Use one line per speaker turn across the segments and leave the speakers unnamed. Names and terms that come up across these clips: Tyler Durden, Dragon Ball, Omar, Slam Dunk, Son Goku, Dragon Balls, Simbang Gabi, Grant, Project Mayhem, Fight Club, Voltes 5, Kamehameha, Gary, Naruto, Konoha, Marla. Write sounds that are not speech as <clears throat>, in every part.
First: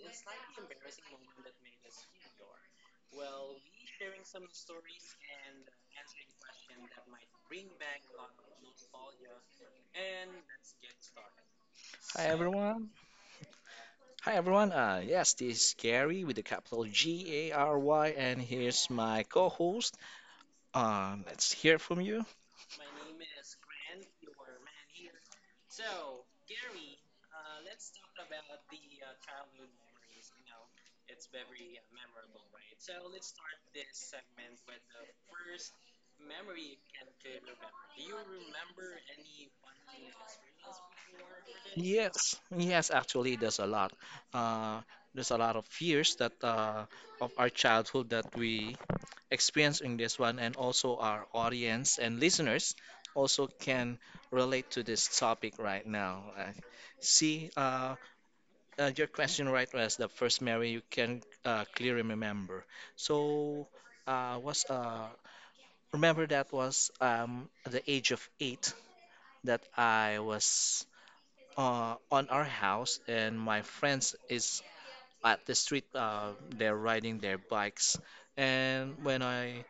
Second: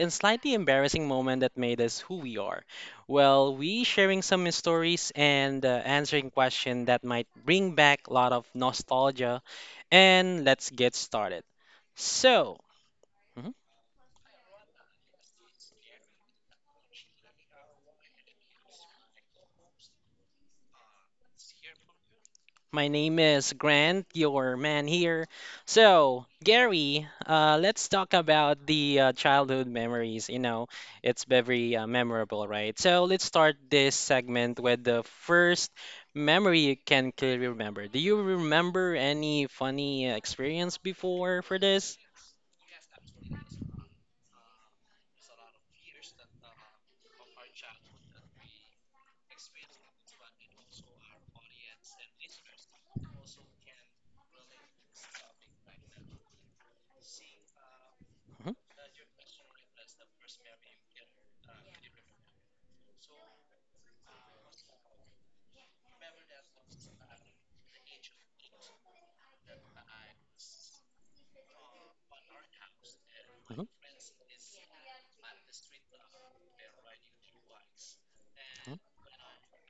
and slightly embarrassing moment that made us who we are. Well, we sharing some stories and answering questions that might bring back a lot of nostalgia. And let's get started.
Hi
So,
everyone. Hi everyone. Yes, this is Gary with the capital Gary, and here's my co-host. Let's hear from you.
My name is Grant, your man here. So, Gary, let's talk about the childhood memories. You know, it's very memorable, right? So, let's start this segment with the first memory you can clearly remember. Do you remember any funny experience before for this?
Yes, yes. Actually, there's a lot. Uh, there's a lot of fears that of our childhood that we experience in this one, and also our audience and listeners also can relate to this topic right now. I see,
Mhm,
your question right was the first memory you can clearly remember. So was Remember that was at the age of 8 that I was on our house and my
mhm,
friends is at the street. They're riding their bikes,
mhm,
and when I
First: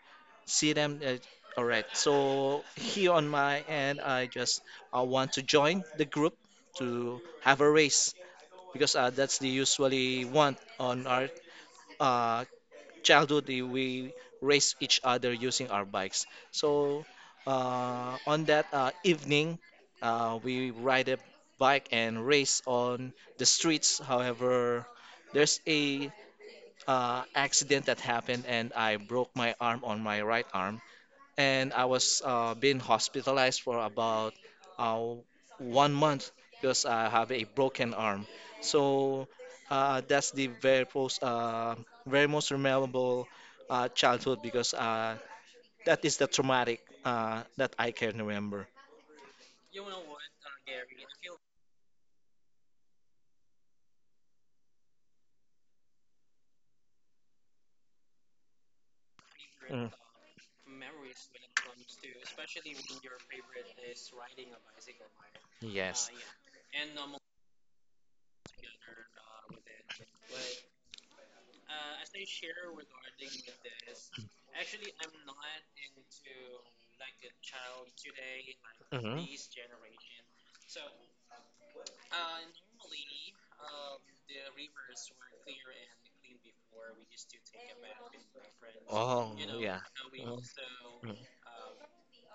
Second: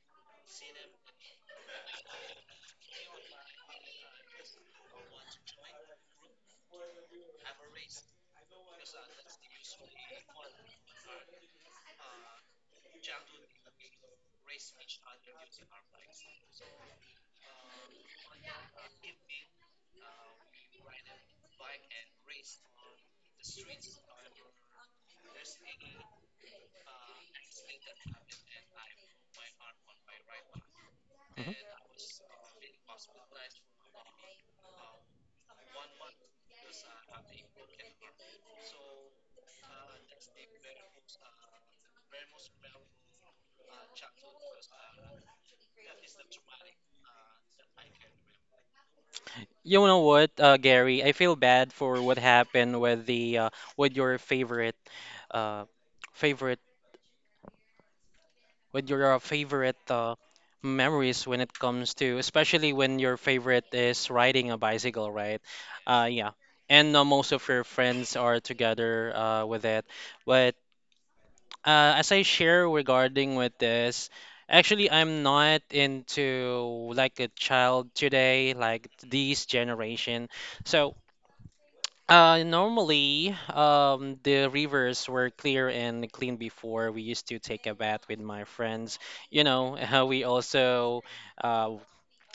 see them, all right. So here on my end, I just want to join the group to have a race because that's the usually want on our uh, childhood we race each other using our bikes. so on that evening, we ride a bike and race on the streets. However, there's a accident that happened and I broke my arm on my right arm,
mhm.
and I was being hospitalized for about uh, 1 month because I have a broken arm. So that's the very most memorable childhood because that is the traumatic that I can remember.
You know what, Gary? I feel bad for what happened with the with your favorite uh, favorite. What your favorite
Mm,
memories when it comes to, especially when your favorite is riding a bicycle, right?
yes.
Yeah. And most of your friends are together with it. But as I share regarding with this, actually, I'm not into like a child today, like
Hmm.
this generation. So normally, the rivers were clear and clean before. We used to take a bath with my friends.
Oh,
You know,
yeah.
<laughs> we also
Mhm.
uh,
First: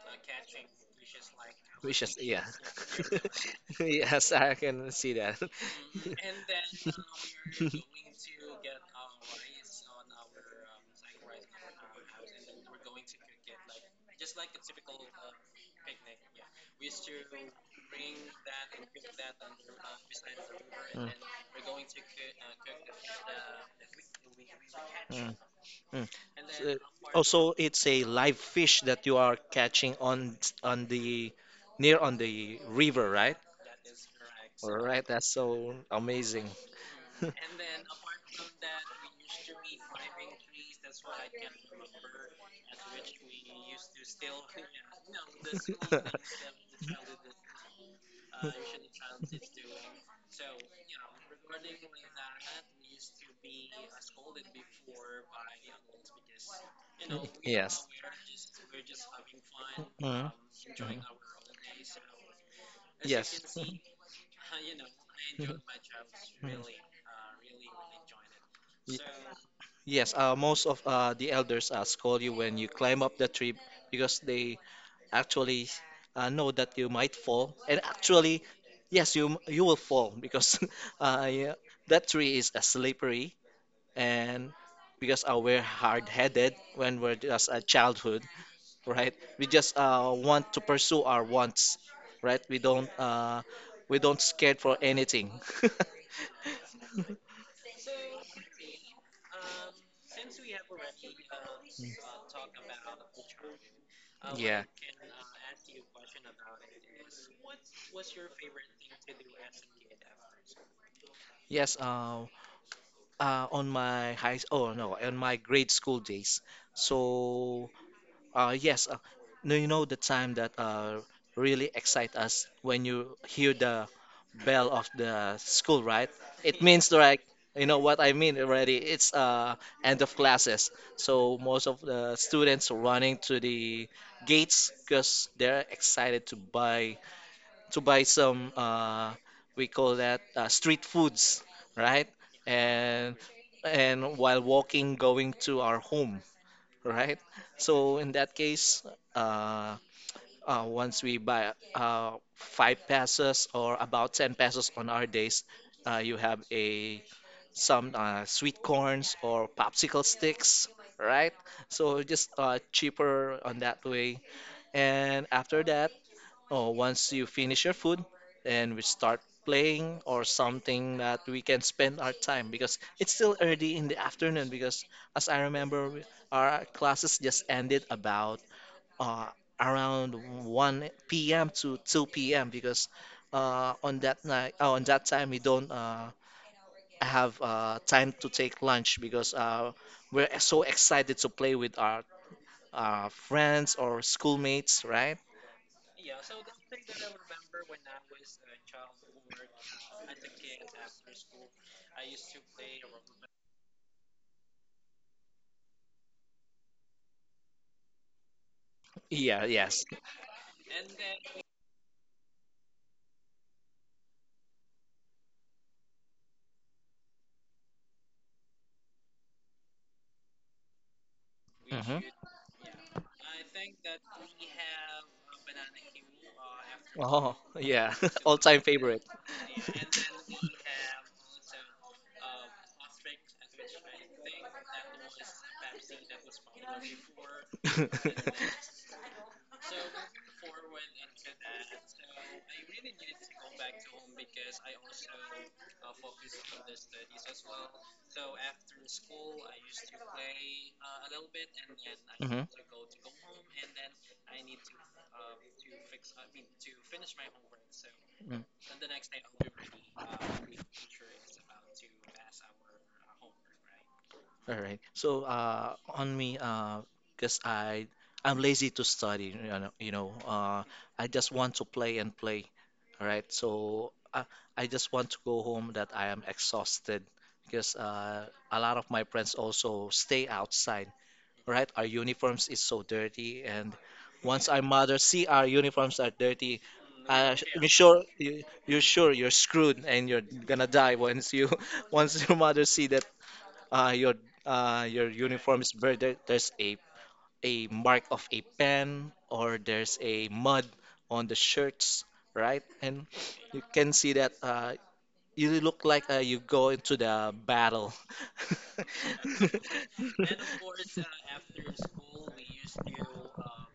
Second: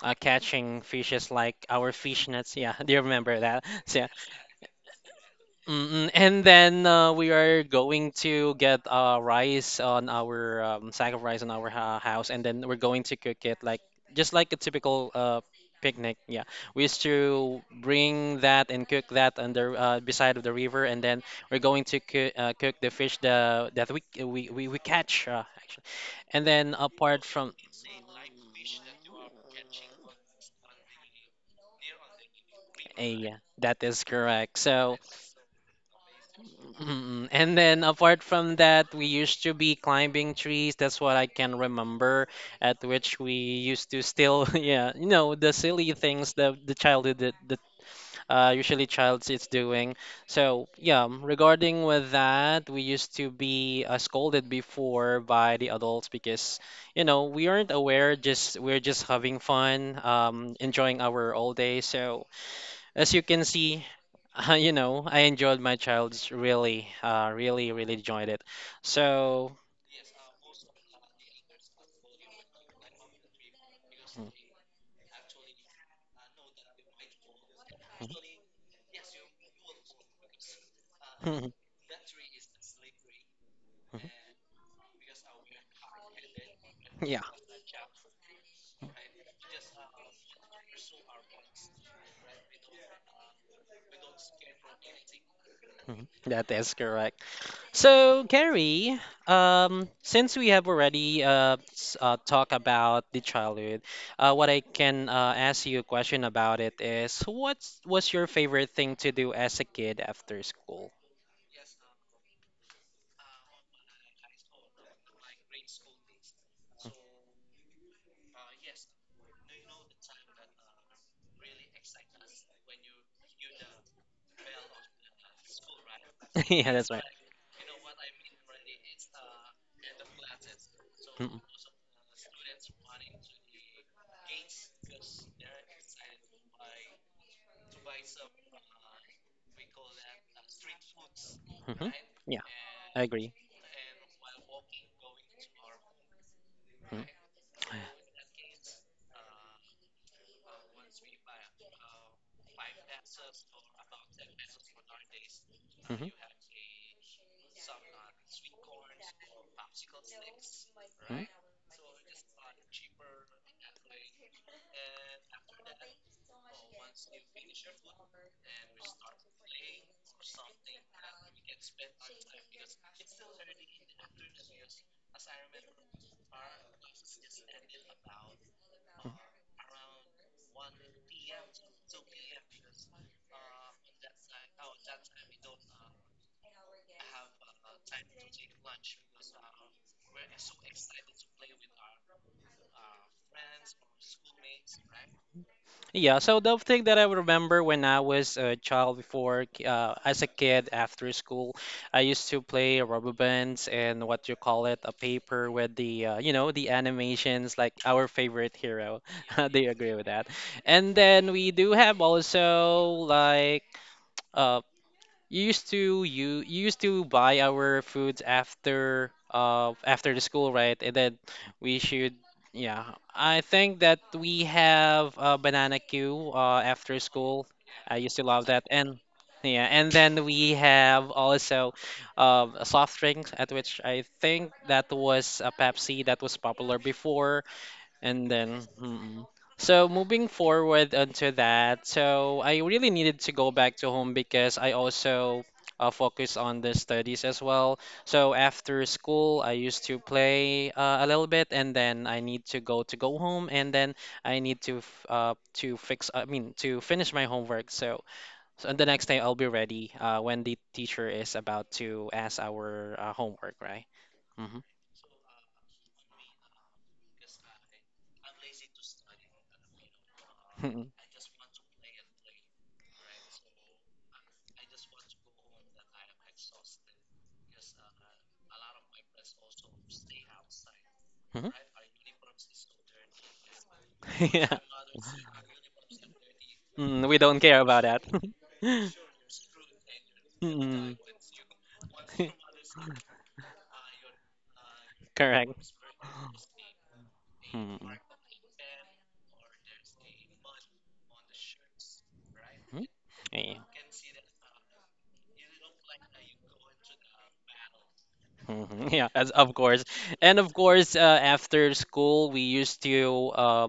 are catching fishes like our
Wishes,
fish
yeah.
nets. Yeah, <laughs> do you remember that?
<laughs>
<laughs> So,
Yes, I can see that. <laughs>
mm-mm. And then we are going to get rice on our sack of rice on our ha house, and then we're going to cook it like just like a typical picnic. Yeah, we used to bring that and cook that under beside of the river, and
Mm,
then we're going to cook the fish that we catch actually.
mm, mm.
And then
So- Oh,
apart from
so it's a live fish that you are catching on the near on the river,
yeah,
right?
that is correct.
All
So
right, that's so amazing.
mm. And then apart from that, we used to be climbing trees. That's what I can remember, at which we used to still, <laughs> yeah, you know, the silly
<laughs>
things that
<laughs>
the childhood that usually child is doing. So yeah, regarding with that, we used to be scolded before by the adults because, you know,
Mm,
we aren't
yes.
aware, just we're just having fun,
Mm, mhm.
enjoying our all day. So as you can
Yes. Mhm.
see, <laughs> you know, I
Mhm.
enjoyed my child's
Mhm.
really, really enjoyed it.
Ye-
So,
Yes, most of the elders scold you when you climb up the tree because they actually know that you might fall. And actually, yes, you will fall because <laughs> yeah,
<laughs>
that tree is slippery, and because we're hard-headed when we're
yeah,
just a childhood. Right? We just want to pursue our wants, right? We don't scared for anything.
mhm, that is correct.
<laughs>
So, Gary, since we have already talked about the childhood, what I
Yeah.
can ask you a question about it is, what was your favorite thing to do as a kid after school?
Yes, on my high, oh no, On my grade school days. So yes, no, You know the time that really excite us when you hear the bell of the school, right?
<laughs>
It
Yeah,
means
that's right.
like you know what I mean already. It's End of classes, so
Mm-mm.
most of the students are running to the gates because they're excited to buy some we call that street foods,
Mhm.
right?
Yeah, I
And
agree.
while walking, going to our home,
Mhm.
right? So in that case, uh, once we buy 5 pesos or about 10 pesos on our days,
Mhm.
you have a some sweet corns or popsicle sticks,
Mhm.
right? So just cheaper on that way. And after that, oh, once you finish your food, then we start playing or something that we can spend our time because it's still early in the afternoon. Because as I remember, our classes just ended about
Mhm.
uh, around 1 p.m. to 2 p.m. Because on that time, we don't have time to take lunch because we're so excited to play with our friends or schoolmates, right?
Yeah, so the thing that I remember when I was a child before, as a kid after school, I used to play rubber bands and what you call it, a paper with the, you know, the animations like our favorite hero. <laughs>
Yeah,
Do you
yes.
agree with that? And then we do have also like uh, you used to buy our foods after after the school, right? And then we
Mhm.
should yeah. I think that we have a banana queue after
Oh,
school.
yeah.
I used
<laughs>
to love
All-time
that.
favorite.
And yeah, and then we have also a soft drinks at which I think that was a Pepsi that was popular before and
<laughs>
then so moving forward onto that, so I really needed to go back to home because I also focus on the studies as well. So after school, I used to play a little bit, and then I
Mm-hmm.
need to go home, and then I need to fix, I mean, to finish my homework. So,
Mm.
so the next day I'll be ready when the teacher is about to ask our homework, right?
All
hmm
right. On me, because I'm lazy to study,
hmm
I just want to play and play. All right. I just want to go home that I am exhausted because a lot of my friends also stay outside. Right? Our uniforms is so dirty, and
<laughs>
once
Yeah.
our mothers see our uniforms are dirty,
Mm, we don't
you
care about
sure
that. <laughs>
you're screwed and you're gonna die
Mm.
once you <laughs> once your mother see that
<laughs>
uh, your your uniform is
Correct.
burned. There's a
Mhm.
mark of a pen or there's a mud on the shirts, right? And you
Yeah,
can see that you look like you go into the battle.
mhm. Yeah, as of course. And of course, after
<laughs>
school, we used to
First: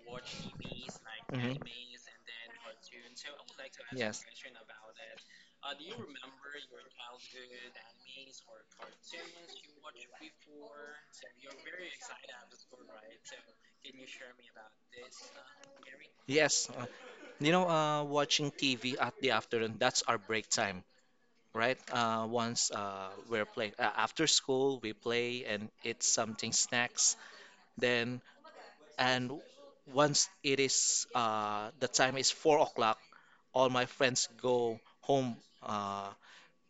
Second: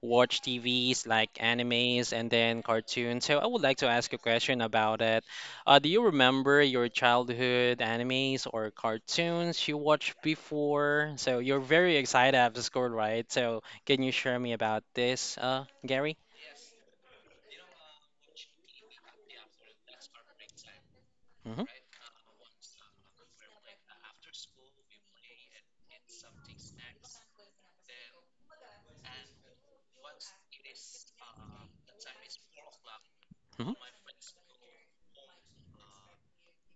watch TVs like
Mhm.
animes and then cartoons. So I would like to ask a
Yes.
question about it. Do you remember your childhood animes or cartoons you watched before? So you're very excited after school, right? So can you share me about this, Gary?
Yes, you know, watching TV at the afternoon, that's our break time,
Mm-hmm.
right? Once we're playing after school, we play and eat something, snacks. Then, and Once it is the time is 4 o'clock, all my friends go home uh,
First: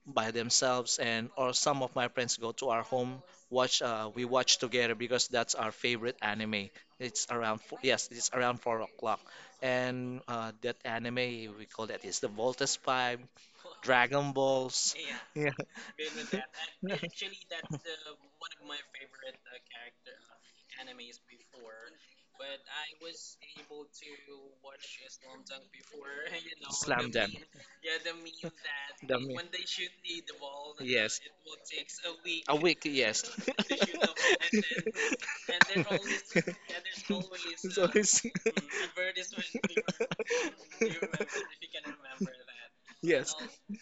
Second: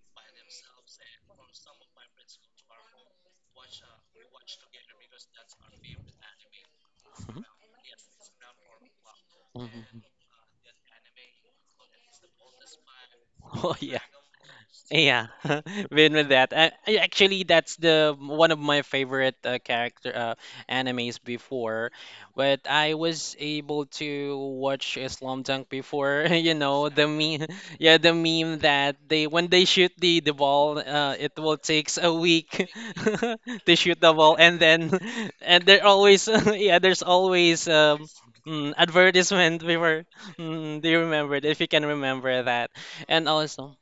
by themselves, and or some of my friends go to our home watch we watch together because that's our favorite anime. It's
Mm-hmm.
around four, yes it's around 4 o'clock,
Mm-hmm.
and that anime we call that is the Voltes 5,
<laughs> Oh, yeah.
dragon balls,
Yeah,
yeah.
<laughs> been with that.
<laughs>
I actually that's the one of my favorite character animes before, but I was able to watch Slam Dunk before. <laughs> You know the
Slam dunk.
meme, <laughs> yeah, the meme that
The
they
me-
when they shoot the ball,
Yes.
it will takes a
A
week
week, yes.
<laughs> to shoot
<laughs>
the ball, and then <laughs> and there always <laughs> yeah, there's always
So It's
advertisement before. <laughs> Mm, do you remember it? If you can remember that, and
Yes.
also.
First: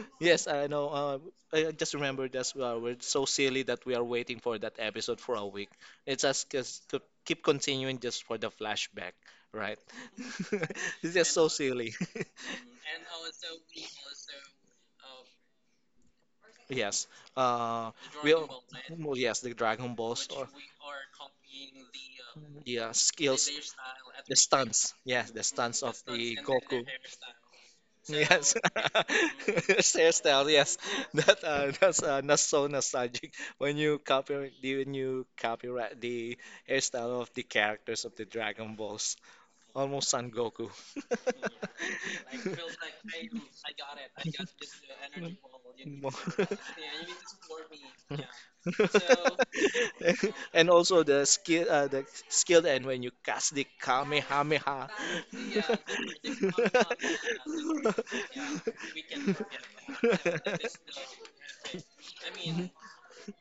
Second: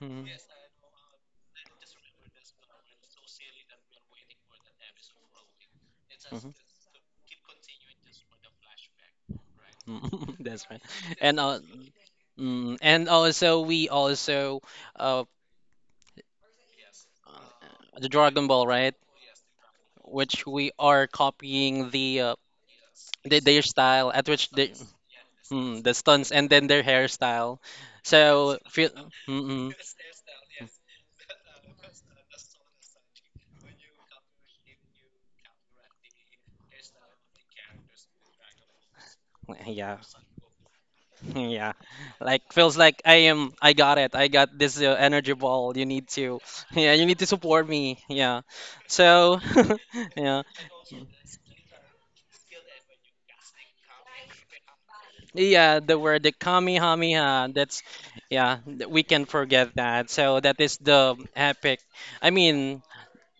Mm.
Yes, I know. I just remembered that's why we're so silly that we are waiting for that episode for a week. It's us
Mhm.
just to keep continuing just for the flashback, right?
<laughs>
<laughs>
That's right.
It's just
And
so silly. <laughs>
and also we also uh,
Yes. Uh,
the
we
Dragon
all,
Ball, right?
yes, the Dragon Balls.
Which
Or,
we are copying
the Skills,
their style at
the
which they
stunts. Yeah, the stunts
the
of
stunts
the
and then their
Goku.
hairstyle.
Yes,
So feel
<laughs>
mm-mm.
his hairstyle. Yes, that's so nostalgic when you copy the when you copyright the hairstyle of the characters of the Dragon Balls,
Yeah,
almost Son Goku. <laughs>
<laughs> yeah. Like feels like I am. I got it. I got this energy ball. You need
Mo-
to, <laughs> yeah.
<laughs>
You need to support me.
Yeah.
Yeah. So, <laughs> yeah.
<laughs> And also the skill and when you cast the kamehameha.
Yeah, the word the
<laughs>
Kamehameha. That's
Kamehameha,
yeah,
yeah.
we can forget that. So that is the
<laughs>
epic. I mean,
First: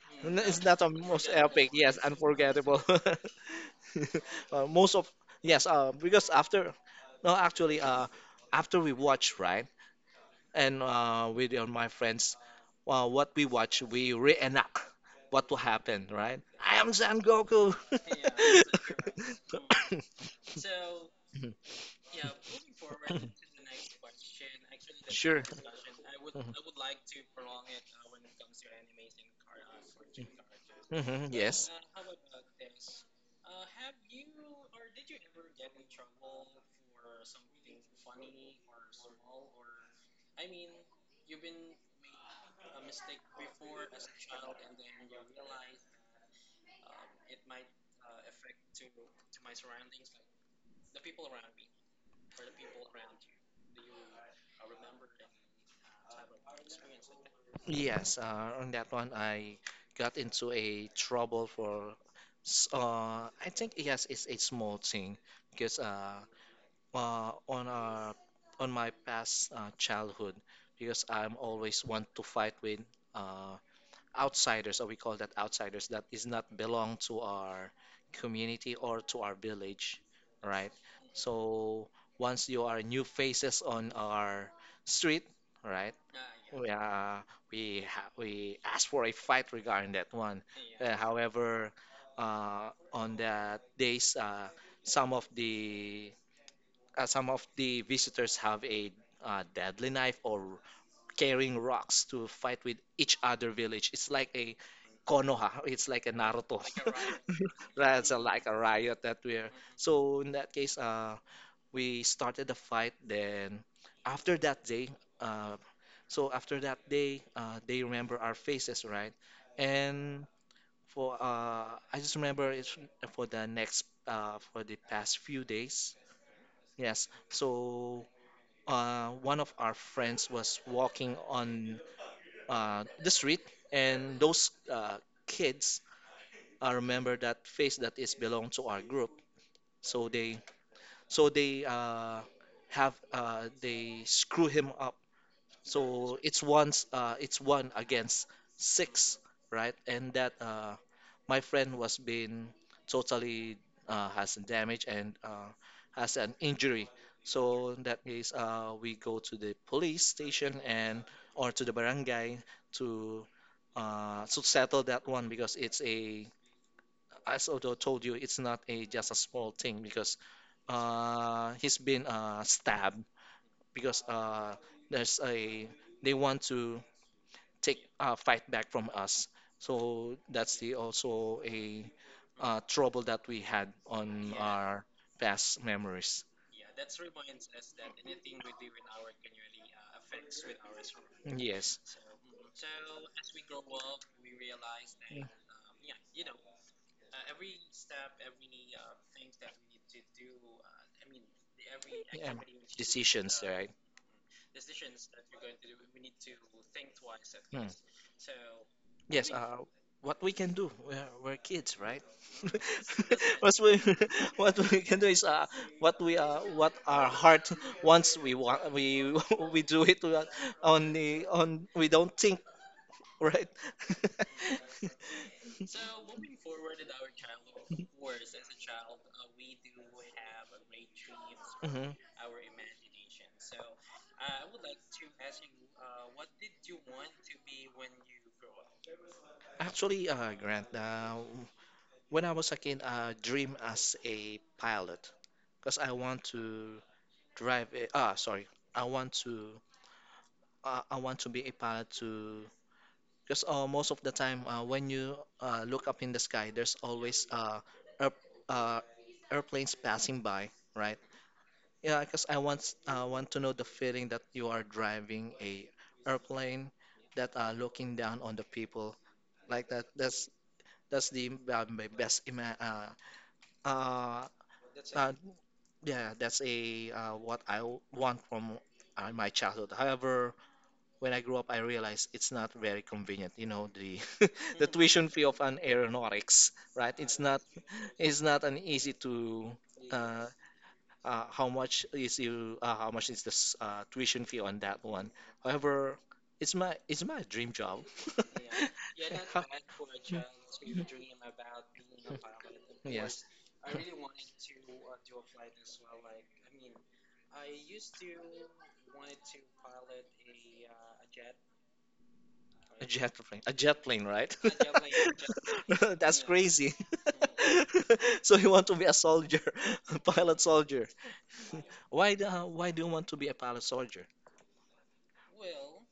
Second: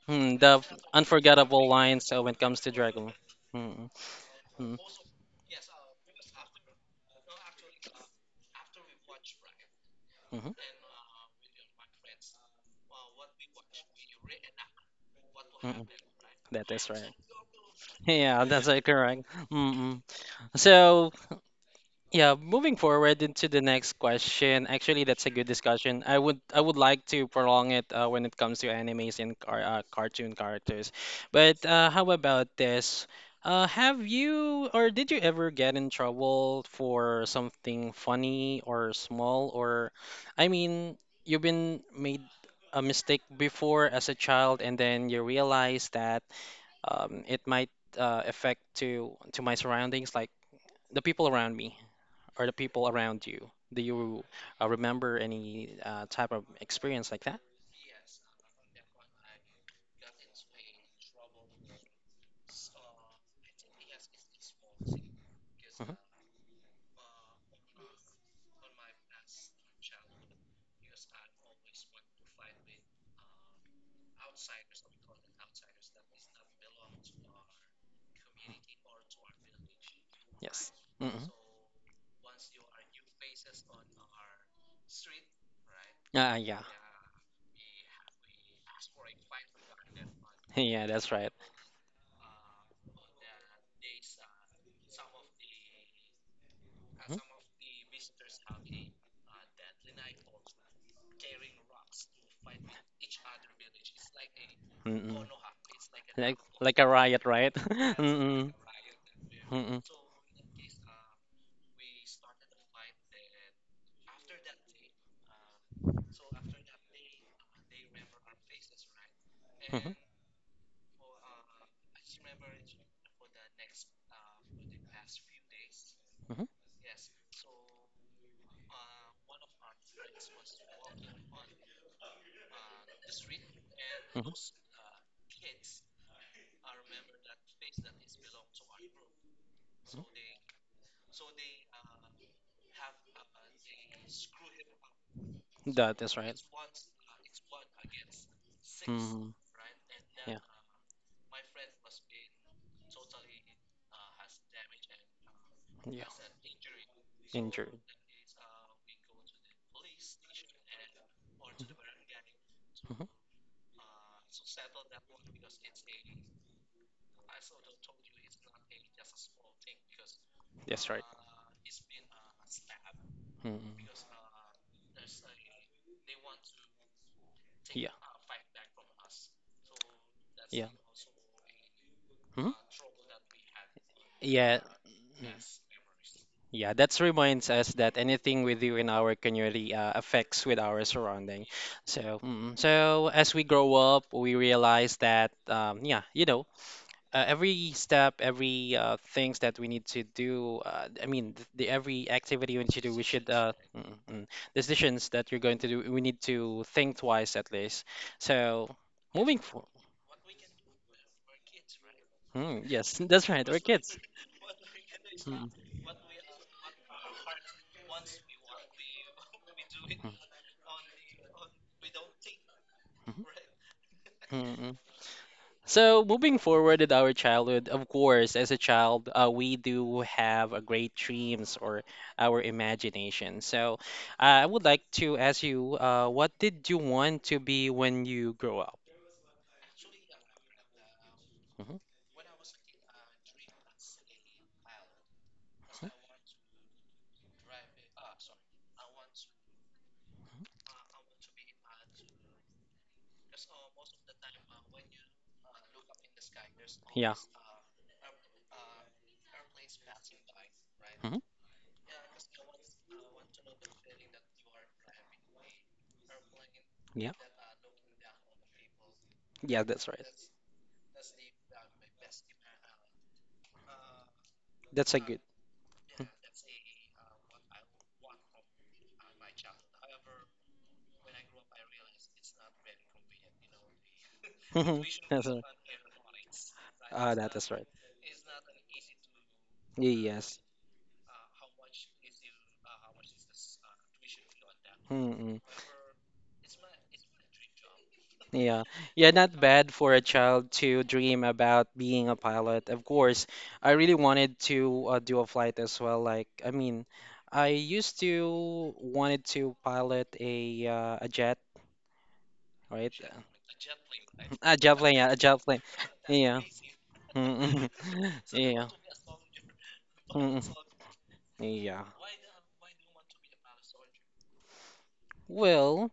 hmm,
No,
the
it's not the most
unforgettable
epic unforgettable. Yes,
line. So when it comes to
unforgettable.
Dragon, mm
<laughs>
mm
Most of Yes, because after no actually after we watch, right?
mm mm
And with my friends, what we watch we reenact what will
mm.
happen, right?
That
I
is
am
right.
Son Goku.
<laughs> Yeah, that's correct.
<laughs>
Mm-mm. So yeah, moving forward into the next question. Actually, that's a
Sure.
good discussion.
Mhm.
I would like to prolong it when it comes to animes and cartoon characters.
Mhm,
But
yes.
how about this? Have you or did you ever get in trouble for something funny or small or I mean, you've been made a mistake before as a child and then you realize that it might affect to my surroundings like the people around me or the people around you. Do you remember any type of experience like that?
Yes, on that one, I got into a trouble for, I think yes, it's a small thing because
Hmm.
uh, on our on my past childhood, because I'm always want to fight with uh, outsiders, or we call that outsiders, that is not belong to our community or to our village,
Yes.
right?
Mm-hmm.
So once you are new faces on our street, right?
Yeah. <laughs>
We, uh, we ask for a fight regarding that one.
Yeah,
Uh,
that's right.
however, on that days, some of the
Mhm.
some of the visitors have a deadly knife or carrying rocks to fight with each other village. It's like a
Mm-mm.
Konoha. It's like a
Like
Naruto. Like
a
a
riot,
riot.
right? <laughs>
<laughs> That's a, like
Mm-mm.
a riot that we're.
Mm-mm. Mhm.
So in that case, we started the fight. Then after that day, uh, after that day, they remember our faces, right?
Mhm.
And for I just remember it's for the past few days. Yes. So one of our friends was walking on the street, and
Mhm.
those kids remember that face that is belong to our group.
Mhm.
So they so they have they screw him up,
That is
so
right.
it's one against six,
Mhm.
right? And that
Yeah.
my friend was being totally has damage and
Yeah,
has an injury. So
injury.
in that case, we go to the police station and or to the barangay
Hmm.
to to settle that one because it's a as I told you, it's not a just a small thing because
That's right.
he's been stabbed
Hmm.
because there's a they want to take
Yeah,
fight back from us. So that's
yeah.
the also a
Hmm.
trouble that we had on
Yeah.
our
Mm.
past memories.
Yeah, that reminds us that anything we do in our community affects with our surrounding.
Yes.
So, so as we grow up, we realize that, yeah, you know, every step, every things that we need to do. I mean, the every
Yeah.
activity we need to do, we should
Decisions, right?
decisions that you're going to do. We need to think twice at
Hmm.
least. So
Yes,
moving for,
what we can do, we're kids, right?
yes, <laughs> that's
<laughs>
right.
What
We're
we
kids.
<laughs> what we can do is what our heart wants. We want we <laughs> we do it on the on. We don't think, right?
Mm, mm,
<laughs>
so moving forward in our childhood, of course, as a child, we do have a great dreams or
Mhm.
our imagination. So I would like to ask you, what did you want to be when you grow up?
Actually, Grant,
Hmm.
when I was a kid, I dream as a pilot because I want to drive a, ah sorry i want to I want to be a pilot to because most of the time when you look up in the sky, there's
Yeah.
always air, uh airplanes passing by, right?
Hmm.
Yeah, because I want to know the feeling that you are driving a airplane
Yeah.
that are looking down on the people
Yeah,
like that.
that's right.
That's the uh,
That's a
uh,
good.
yeah, that's a what I want from my childhood. However, when I grew up, I realized it's not very convenient. You know, the <laughs> the
<laughs>
tuition fee
That's
of
right.
an aeronautics, right?
Ah, that is right.
It's not an easy to uh,
Yes.
how much is the tuition fee on that one.
Mm-mm.
However, it's my dream job. <laughs>
Yeah, yeah, not
How-
bad for a child to dream about being a pilot. Of course,
Yes,
I really wanted to do a flight as well. Like, I mean, I used to wanted to pilot a jet, right?
a jet plane, right?
A jet plane, yeah, a jet plane.
<laughs> That's
Yeah.
crazy. <laughs>
Mm, mm. <laughs>
So you
Yeah.
want to be a soldier, <laughs> a
Mm, mm.
pilot soldier?
Yeah.
Why do you want to be a pilot soldier?
Well,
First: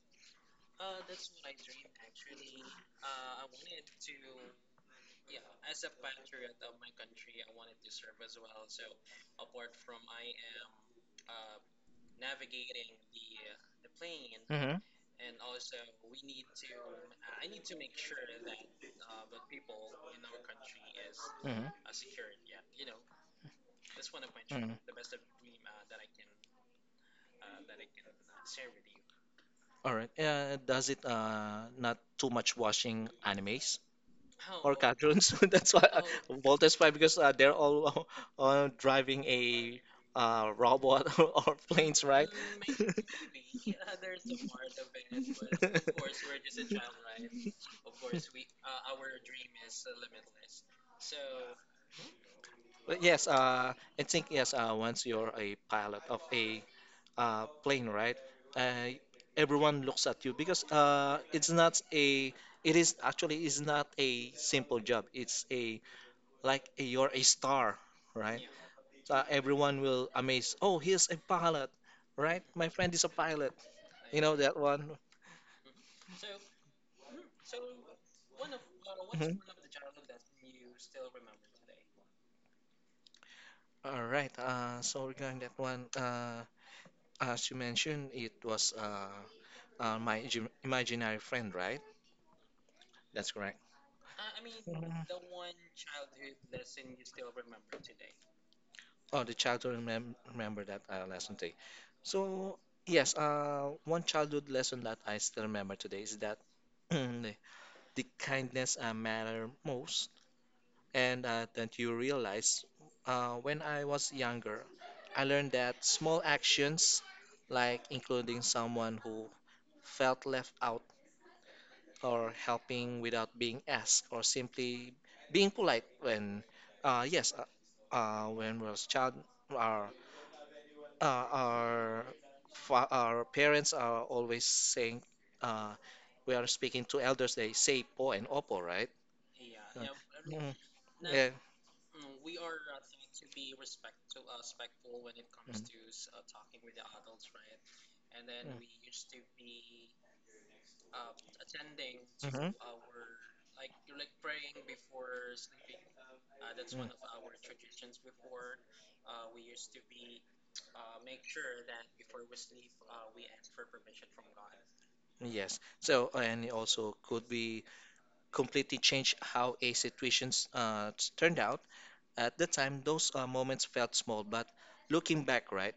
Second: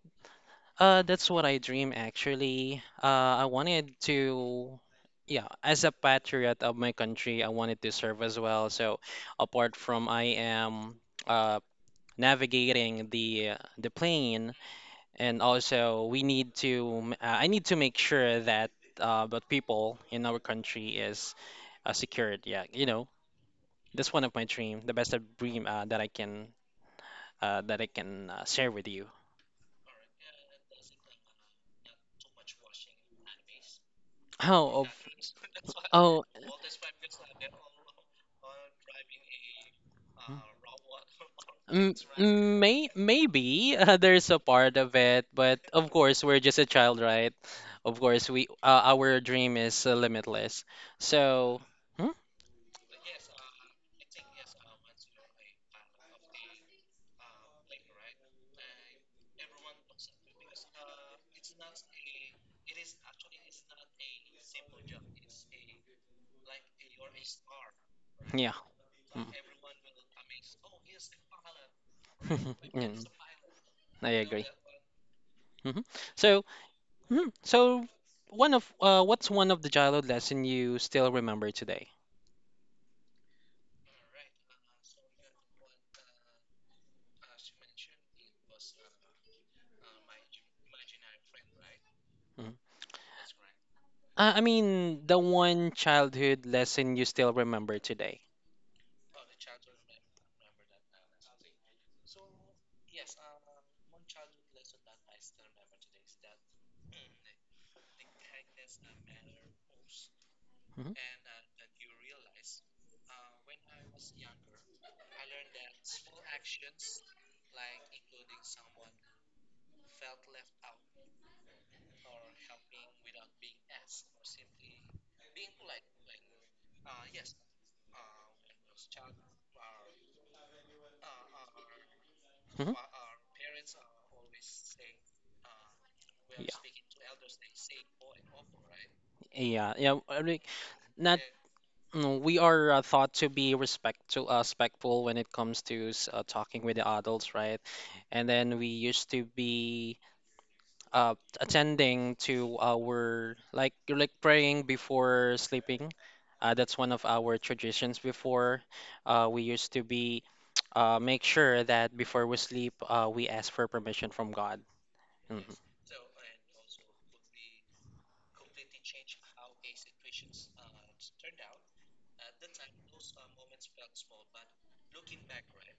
That's what I dream actually. I wanted to, yeah, as a patriot of my country, I wanted to serve as well. So apart from I am uh, navigating the plane,
Hmm.
and also we need to, I need to make sure that the people in our country is
Hmm. Hmm.
secured. Yeah, you know, that's one of my dream, the best of dream that I can share with you.
All right. Does it not too much watching animes?
<laughs>
Oh,
How
or oh,
of
cartoons? <laughs> That's why
oh.
oh, Voltage 5, because they're all <laughs> driving a robot <laughs> or planes, right?
May
May- Maybe
maybe <laughs> there's
first <laughs>
a
of all,
part of it,
it was,
but of
of <laughs>
course
course,
we're
we're
just a
just a child,
child, right?
right?
Of course we our dream is limitless. So, hmm?
But yes, I think yes. Once you're a pilot of a plane, right? Uh, Everyone looks at you because it's not a. It is actually is not a simple job. It's a like a, you're a star, right?
Yeah. Mm.
So everyone will amaze. Oh, he's a pilot, right?
<laughs>
My friend
Mm,
is a pilot.
I
You know
agree.
that one.
Hmm. So, mhm. So one of what's
Mhm.
one of the childhood lesson you still remember today?
All right. So regarding that one, as you mentioned, it was my imaginary friend, right?
Mhm.
That's correct.
I mean, the one
Mhm.
childhood lesson you still remember today.
Oh, the child to remember that lesson today. So, yes, one childhood lesson that I still remember today is that <clears throat> the the kindness matter most,
Hmm.
and that you realize when I was younger, I learned that small actions, like including someone who felt left out, or helping without being asked, or simply being polite uh, yes, uh, when we was child. Our our
Hmm.
our parents are always saying uh, we
Yeah.
are speaking to elders. They say po and opo, right?
Yeah,
Yeah.
yeah, I
mm,
mean,
mm, mhm,
not
mm.
we are thought to be respectful when it comes to talking with the adults, right? And then we used to be uh, attending to our like praying before sleeping. That's one of our traditions before. We used to be <tsk> make sure that before we sleep, we ask for permission from God. Mhm.
Yes. So, and it also could be completely change how a situations turned out. At the time, those moments felt small, but looking back, right,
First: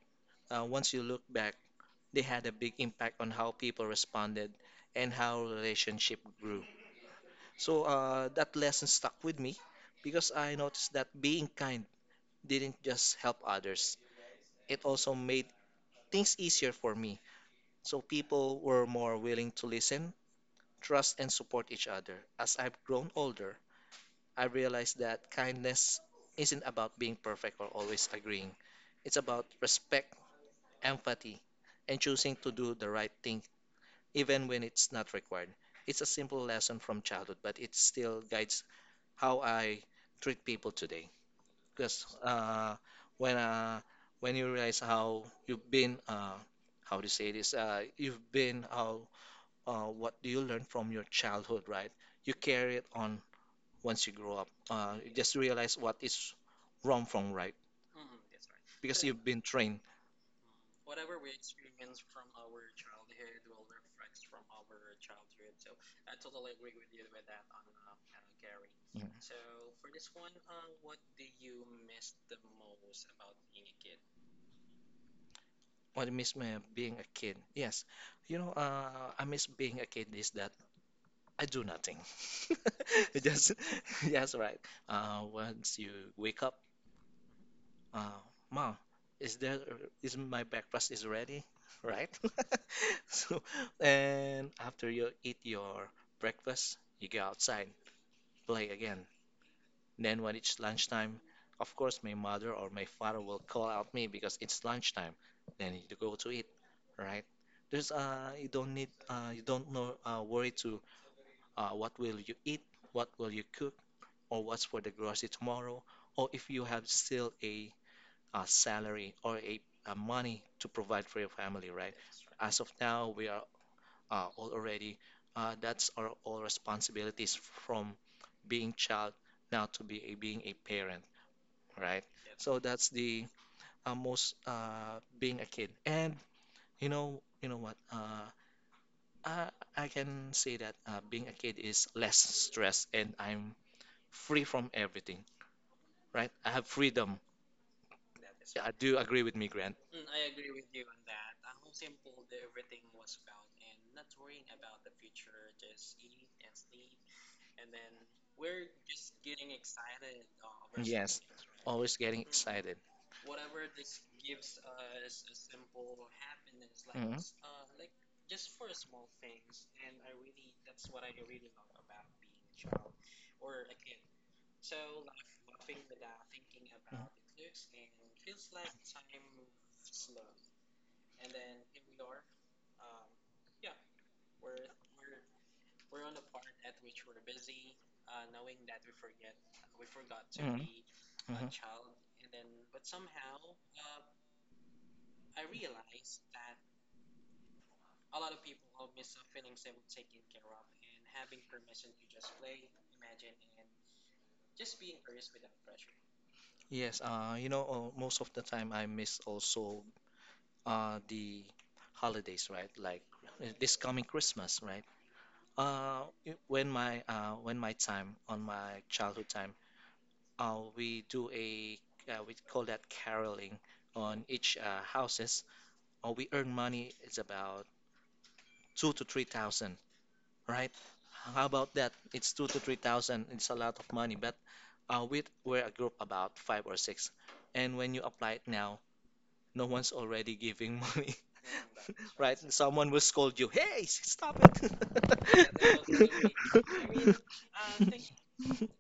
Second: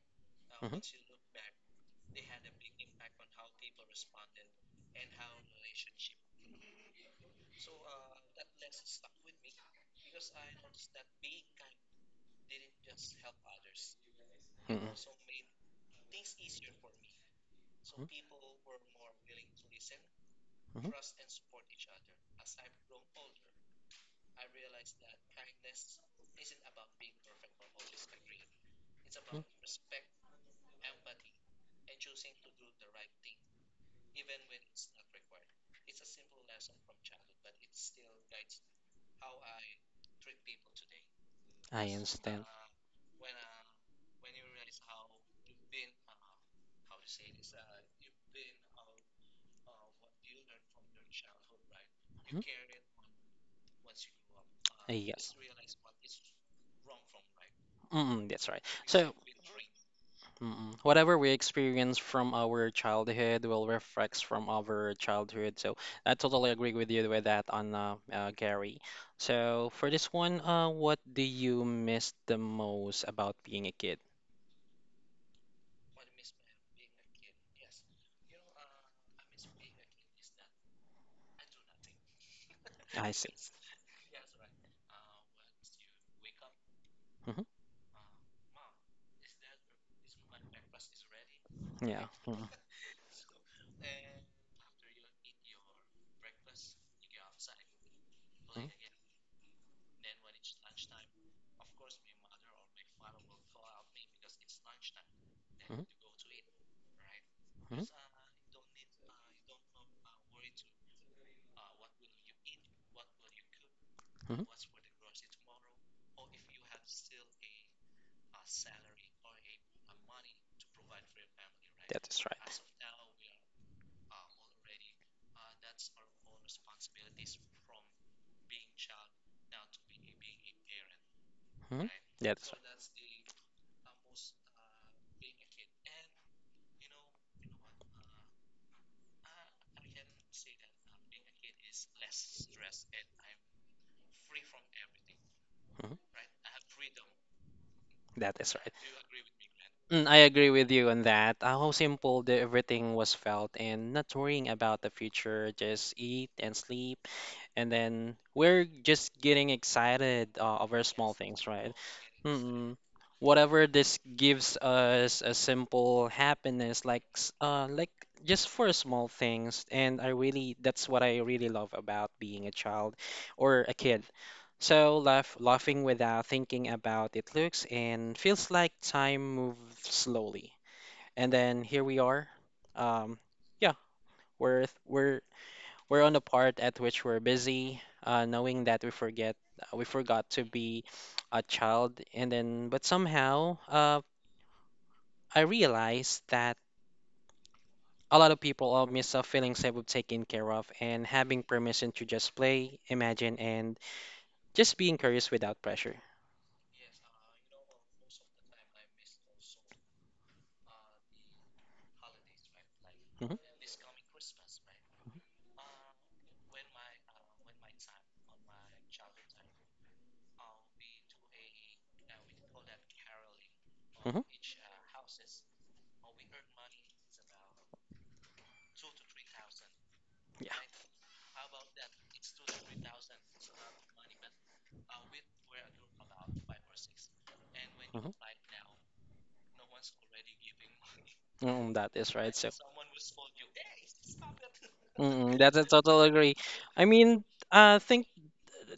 Mhm.
once you look back, they had a big impact on how people responded and how relationship grew. So that lesson stuck with me because I noticed that being kind didn't just help others, it
Mhm.
also made things easier for me. So people were more willing to listen,
Mhm.
trust, and support each other. As I've grown
I
older, I realized that kindness isn't about being perfect or always agreeing, it's about respect, empathy, and choosing to do the right thing even when it's not required. It's a simple lesson from childhood, but it still guides how I treat people today. Because
understand.
when uh, when you realize how you've been, how to say this, you've been how what do you learn from your childhood, right? You
Mhm.
carry it on once you grow up. You just
Yes.
realize what is wrong from right
Mm, that's right.
because
Really. So,
you've been trained.
whatever we experience from our childhood will reflect from our childhood. So, I totally agree with you with that on Gary.
Mm.
So, for this one, what do you miss the most about being a kid?
What I miss my being a kid. Yes, you know, I miss being a kid is that I do nothing.
<laughs> I
<laughs>
see.
Just <laughs> yes, right. Once you wake up,
Hmm
uh, mom, is there is my breakfast is ready, <laughs>
Yeah.
right?
Like.
<laughs> So, and after you eat your breakfast, you go outside, play again. Then when it's lunchtime, of course, my mother or my father will call out me because it's lunchtime. Then you go to eat, right?
Hmm
There's you don't need you don't know worry to what will you eat, what will you cook or
Mhm.
what's for the grocery tomorrow, or if you have still a, salary or a money to provide for your family, right?
That is
As
right.
of now, we are all already that's our all responsibilities from being child now to be a, being a parent,
Mhm.
right?
That is
So that's
right.
the most being a kid, and you know what? I, I can say that being a kid is less stress, and I'm free from everything,
Mhm.
right? I have freedom.
That is
Yeah, I
right.
do agree with me, Grant.
Mm, I agree with you on that. How simple the everything was felt and not worrying about the future, just eat and sleep. And then we're just getting excited over small
Yes,
things, right?
always getting excited.
Mm-mm. Whatever this gives us a simple happiness,
Hmm
like just for small things, and I really that's what I really love about being a child or a kid. So laugh, laughing without thinking about it looks and feels like time moves slowly. And then here we are. Um, yeah, we're we're we're on the part at which we're busy, knowing that we forgot to
hmm
be a
hmm
child, and then but somehow I realized that a lot of people all miss a feeling sense of taken care of and having permission to just play, imagine, and just being curious without pressure.
Yes, you know, most of the time I miss also the holidays, right? Like
Hmm
this coming Christmas, right? When my when my time on my childhood time, we do a we call that caroling
hmm
on each houses. Or we earn money. It's about 2 to 3,000,
Yeah.
right? How about that? It's 2 to 3,000. It's a lot of money, but we're a group about five or six, and when you
hmm
apply it now, no one's already giving money,
Mm, that is
<laughs>
right.
right?
So,
Someone will scold you. Hey, stop it!
mm, that's a total agree. I mean,
<laughs>
think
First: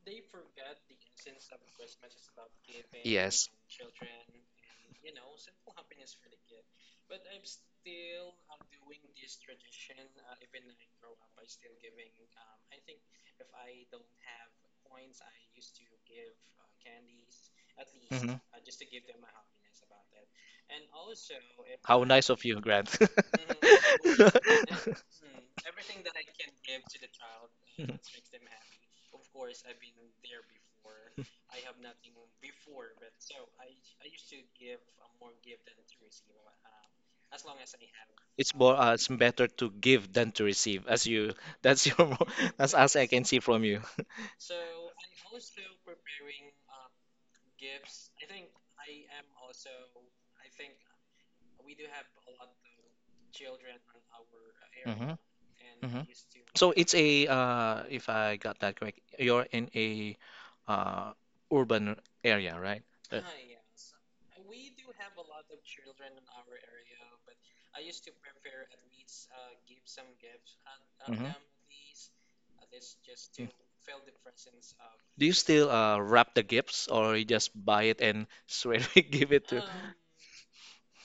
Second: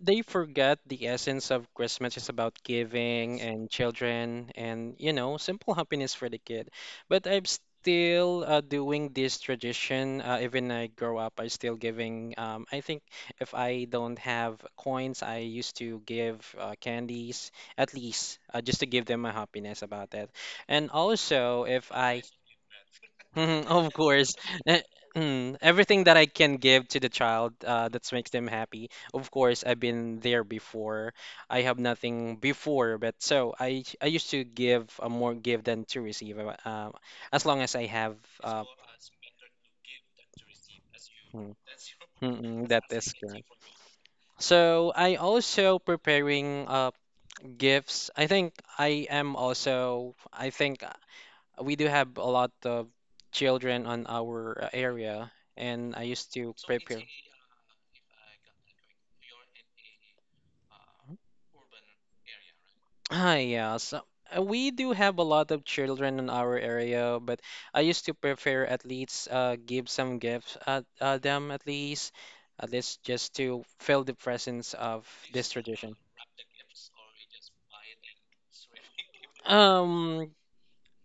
they forget the essence of Christmas is about giving
Yes.
and children and, you know, simple happiness for the kid. But I'm still doing this tradition. Even I grow up, I still giving. I think if I don't have coins, I used to give candies at least
Mhm.
just to give them a happiness about that. And also, if
How
I
nice of you, Grant.
<laughs>
<laughs>
Mhm, of course. Eh, Everything that I can give to the child that makes them happy. Of course, I've been there before. I have nothing before, but so I used to give more give than to receive. As long as I have
It's
uh,
more, it's better to give than to receive, as you.
mm,
That's your. <laughs>
mm,
That's
that
as I
is
can see
correct.
from you.
So I also preparing gifts. I think I am also. I think. We do have a lot of children on our
Hmm
area, and
hmm
I used to
So it's
prepare.
a. If I got that correct, you're in a uh, urban area, right? Uh,
Ah, yeah. So we do have a lot of children in our area, but I used to prefer at least give some gifts at
mhm.
them at least just to feel the presence of
Do you
this
still
tradition.
wrap the gifts or
<laughs>
you just buy it and straight away <laughs> give it to? <laughs>
Um,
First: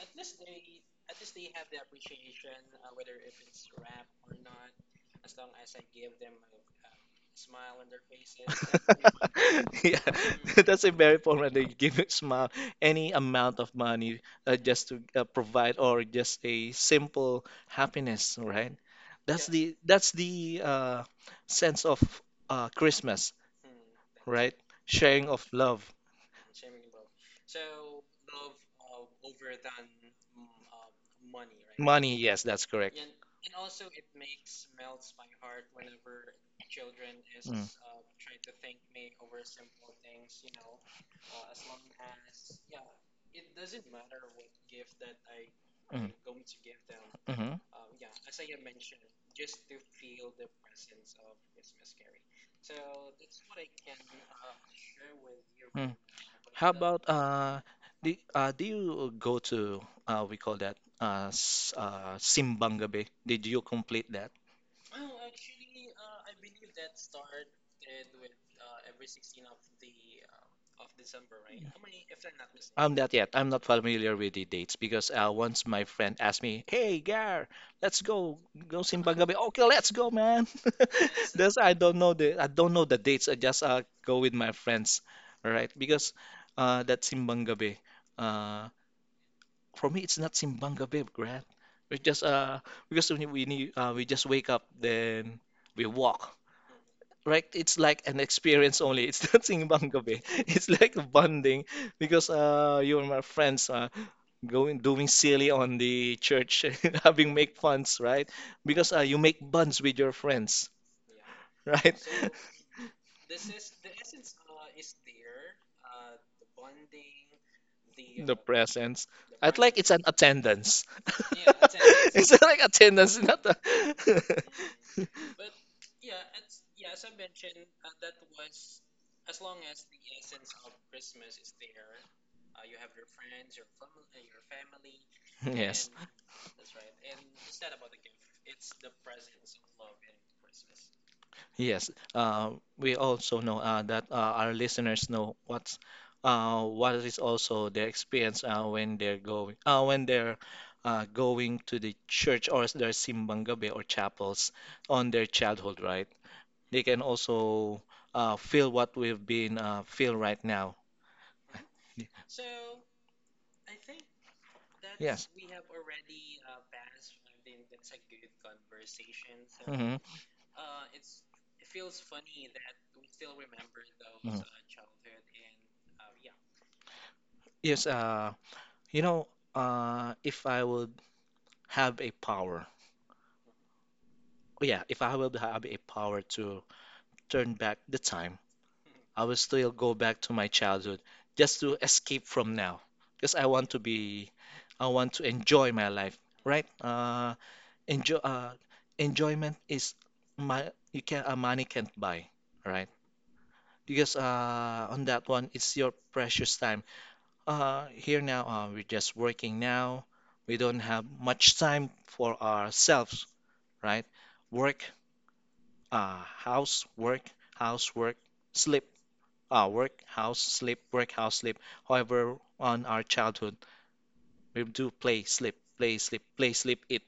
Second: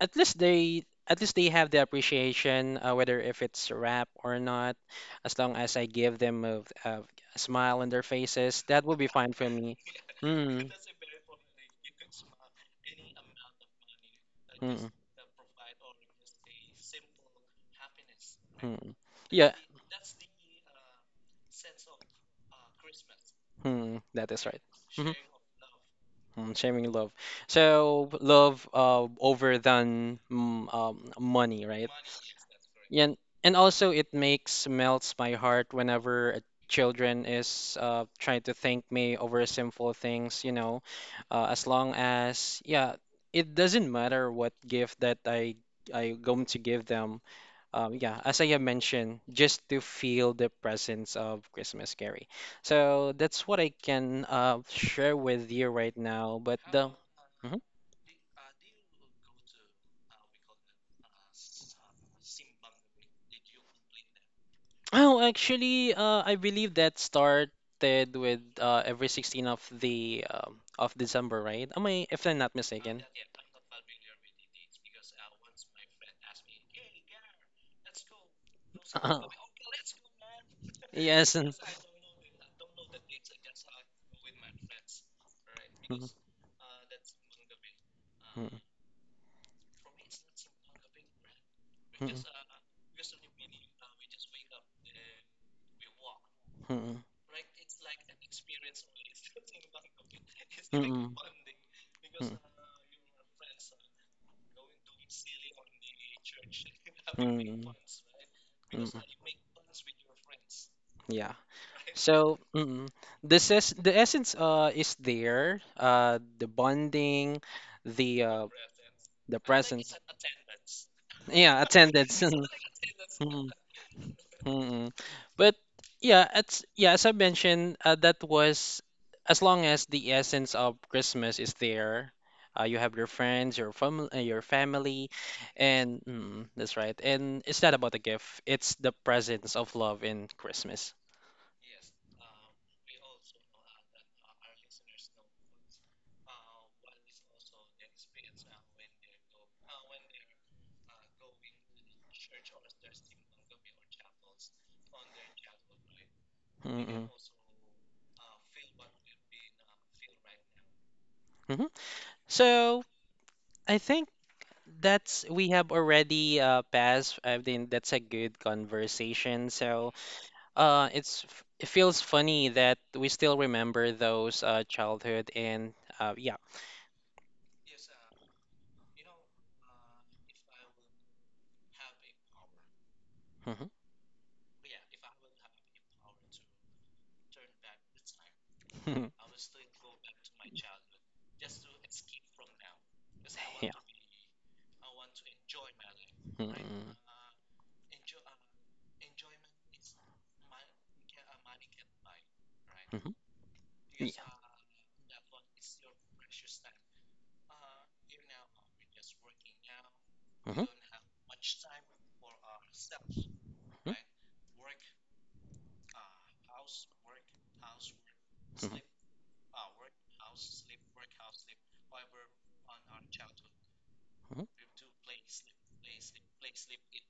at least they have the appreciation whether if it's rap or not as long as I give them a smile on their faces that will be fine for me
Yeah, <laughs>
mm,
that's a very important. They give it smile any amount of money
mm,
just to provide or just a simple happiness, right?
mm. Yeah,
That's the sense of Christmas,
mm, that is
right?
right. Mhm.
Sharing of love,
Mm, sharing love so love over than money, right?
money. Yes, that's correct.
Yeah, and also it makes melts my heart whenever a children
Mm,
is trying to thank me over simple things, you know, as long as yeah, it doesn't matter what gift that
mm,
I going to give them.
mhm.
Yeah, as I have mentioned, just to feel the presence of Christmas Carrie. So that's what I can share with you right
Mm.
now. But
How
the
about do you go to we call that Simbang Gabi? Did you complete that?
Oh, actually, I believe that started with every 16th of the of December, right? Am I, if I'm not
I'm
mistaken?
not yet.
<laughs>
I'm not familiar with the dates because once my friend asked me, "Hey, Gar, let's go
Uh,
Simbang Gabi." Okay, let's go, man.
yes,
<laughs>
and
That's I don't know the dates. I just go with my friends, all right?
mm,
Because that Simbang Gabi.
mm,
Uh, For me, it's not Simbanga, babe, right? We
mm,
just because we need, we just wake up, then we walk,
mm,
right? It's like an experience only. It's <laughs> not Simbanga, babe. It's like a
mm,
bonding because you and my friends going doing silly on the church, <laughs>
mm,
having make
mm,
funs, right? Because
mm,
you make buns with your friends,
yeah.
right? <laughs>
So, mm, this is the essence is there, the bonding, the
The
uh
presents.
the
I'd like
presence.
it's an attendance. <laughs>
Yeah, attendance. <laughs>
It's like
It's
attendance,
not <laughs>
not a...
Mm, mm. But yeah, it's yeah, as I mentioned, that was as long as the essence of Christmas is there. You have your friends, your family,
<laughs> Yes.
and mm, that's right. And it's not about the gift; it's the presence of love in Christmas.
Yes, we also know that our listeners know what is also their experience when they're going to the church or their simbang gabi or chapels on their childhood, right? They can
Mm-mm.
also feel what we've been feel right now.
hmm
Y-
So I think that's
Yes.
we have already passed. I think that's a good conversation. So
Mhm,
It feels funny that we still remember those
mhm.
childhood and yeah.
Yes, you know, if I would have a power.
Mhm.
Oh, yeah, if I will have a power to turn back the time, I
<laughs>
will still go back to my childhood just to escape from now. Because
Yeah.
I want to enjoy my life, right?
Mhm.
Enjoy, uh, Enjoyment is my you can money can't buy, right?
Mhm. Yeah.
Because on that one, it's your precious time. Here now, we're just working now. We
Mhm.
don't have much time for ourselves,
Mhm.
right? Work house, work, house, work, sleep, work, house, sleep, work, house, sleep. However, on our childhood,
Mhm.
we do play, sleep, play, sleep, play, sleep, eat,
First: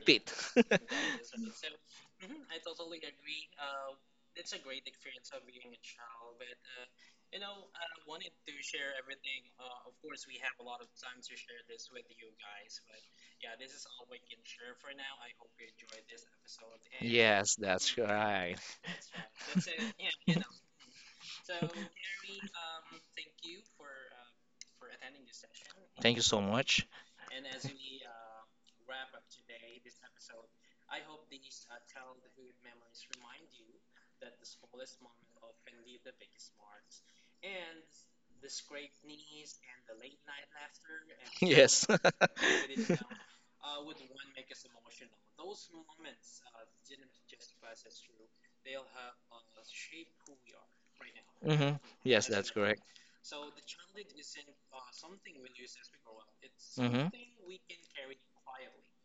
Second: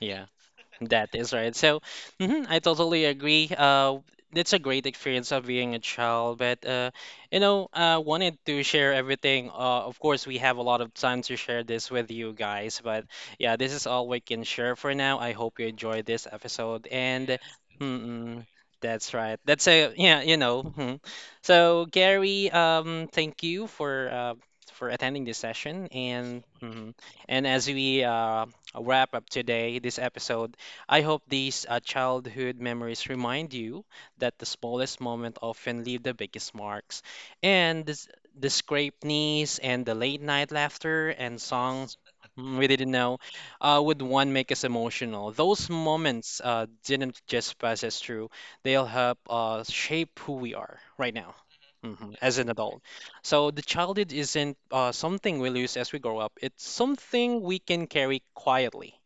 Yeah, that is
<laughs>
right. So, mhm, I totally agree. It's a great experience of being a child, but you know, wanted to share everything. Of course, we have a lot of time to share this with you guys, but yeah, this is all we can share for now. I hope you enjoyed this episode, and yes.
Yes, that's
Mm-mm,
right.
that's right. That's a yeah, you know. Mhm. So, Gary, thank you for attending this session,
Thank you so
and
much.
mhm.
<laughs>
And as we wrap up today, this episode. I hope these childhood memories remind you that the smallest moment often leave the biggest marks. And this, the scraped knees and the late night laughter and
Yes.
songs mm, we didn't know would one make us emotional. Those moments didn't just pass us through, they'll help shape who we are right now.
<laughs> hmm
Mhm,
Yes,
as an
that's correct.
adult. So the childhood isn't something we lose as we grow up. It's
Hmm
something we can carry quietly,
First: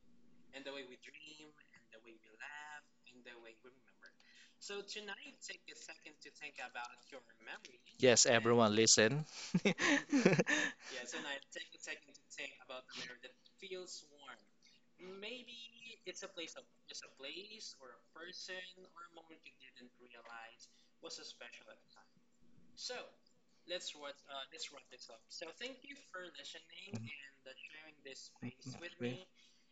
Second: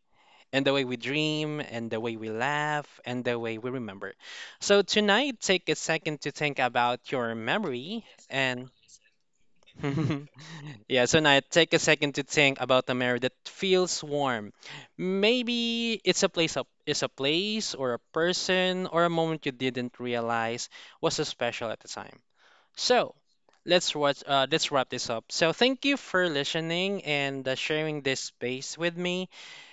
and the way we dream, and the way we laugh, and the way we remember. So tonight, take a second to think about your memory
Yes,
and
everyone listen. <laughs>
<laughs> yeah, so now take a second to think about a memory that feels warm. Maybe it's a place up, it's a place or a person or a moment you didn't realize was so special at the time. So let's wrap this up. So thank you for listening and sharing this space with me.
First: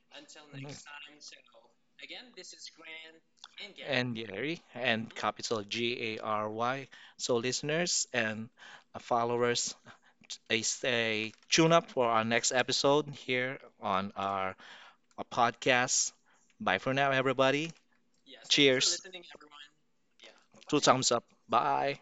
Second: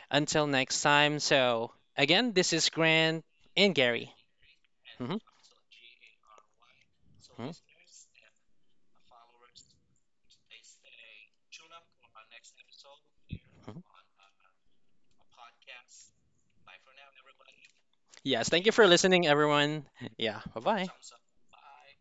Until
Mhm.
next time. So again, this is Grant and Gary.
And Gary, and
Mhm,
capital Gary. So,
mhm,
listeners and followers, a stay tune up for our next episode here
mhm.
on our podcast. Bye for now, everybody.
Yes, thank you for
Cheers.
listening, everyone. Yeah, bye
Two
bye.
thumbs up. Bye.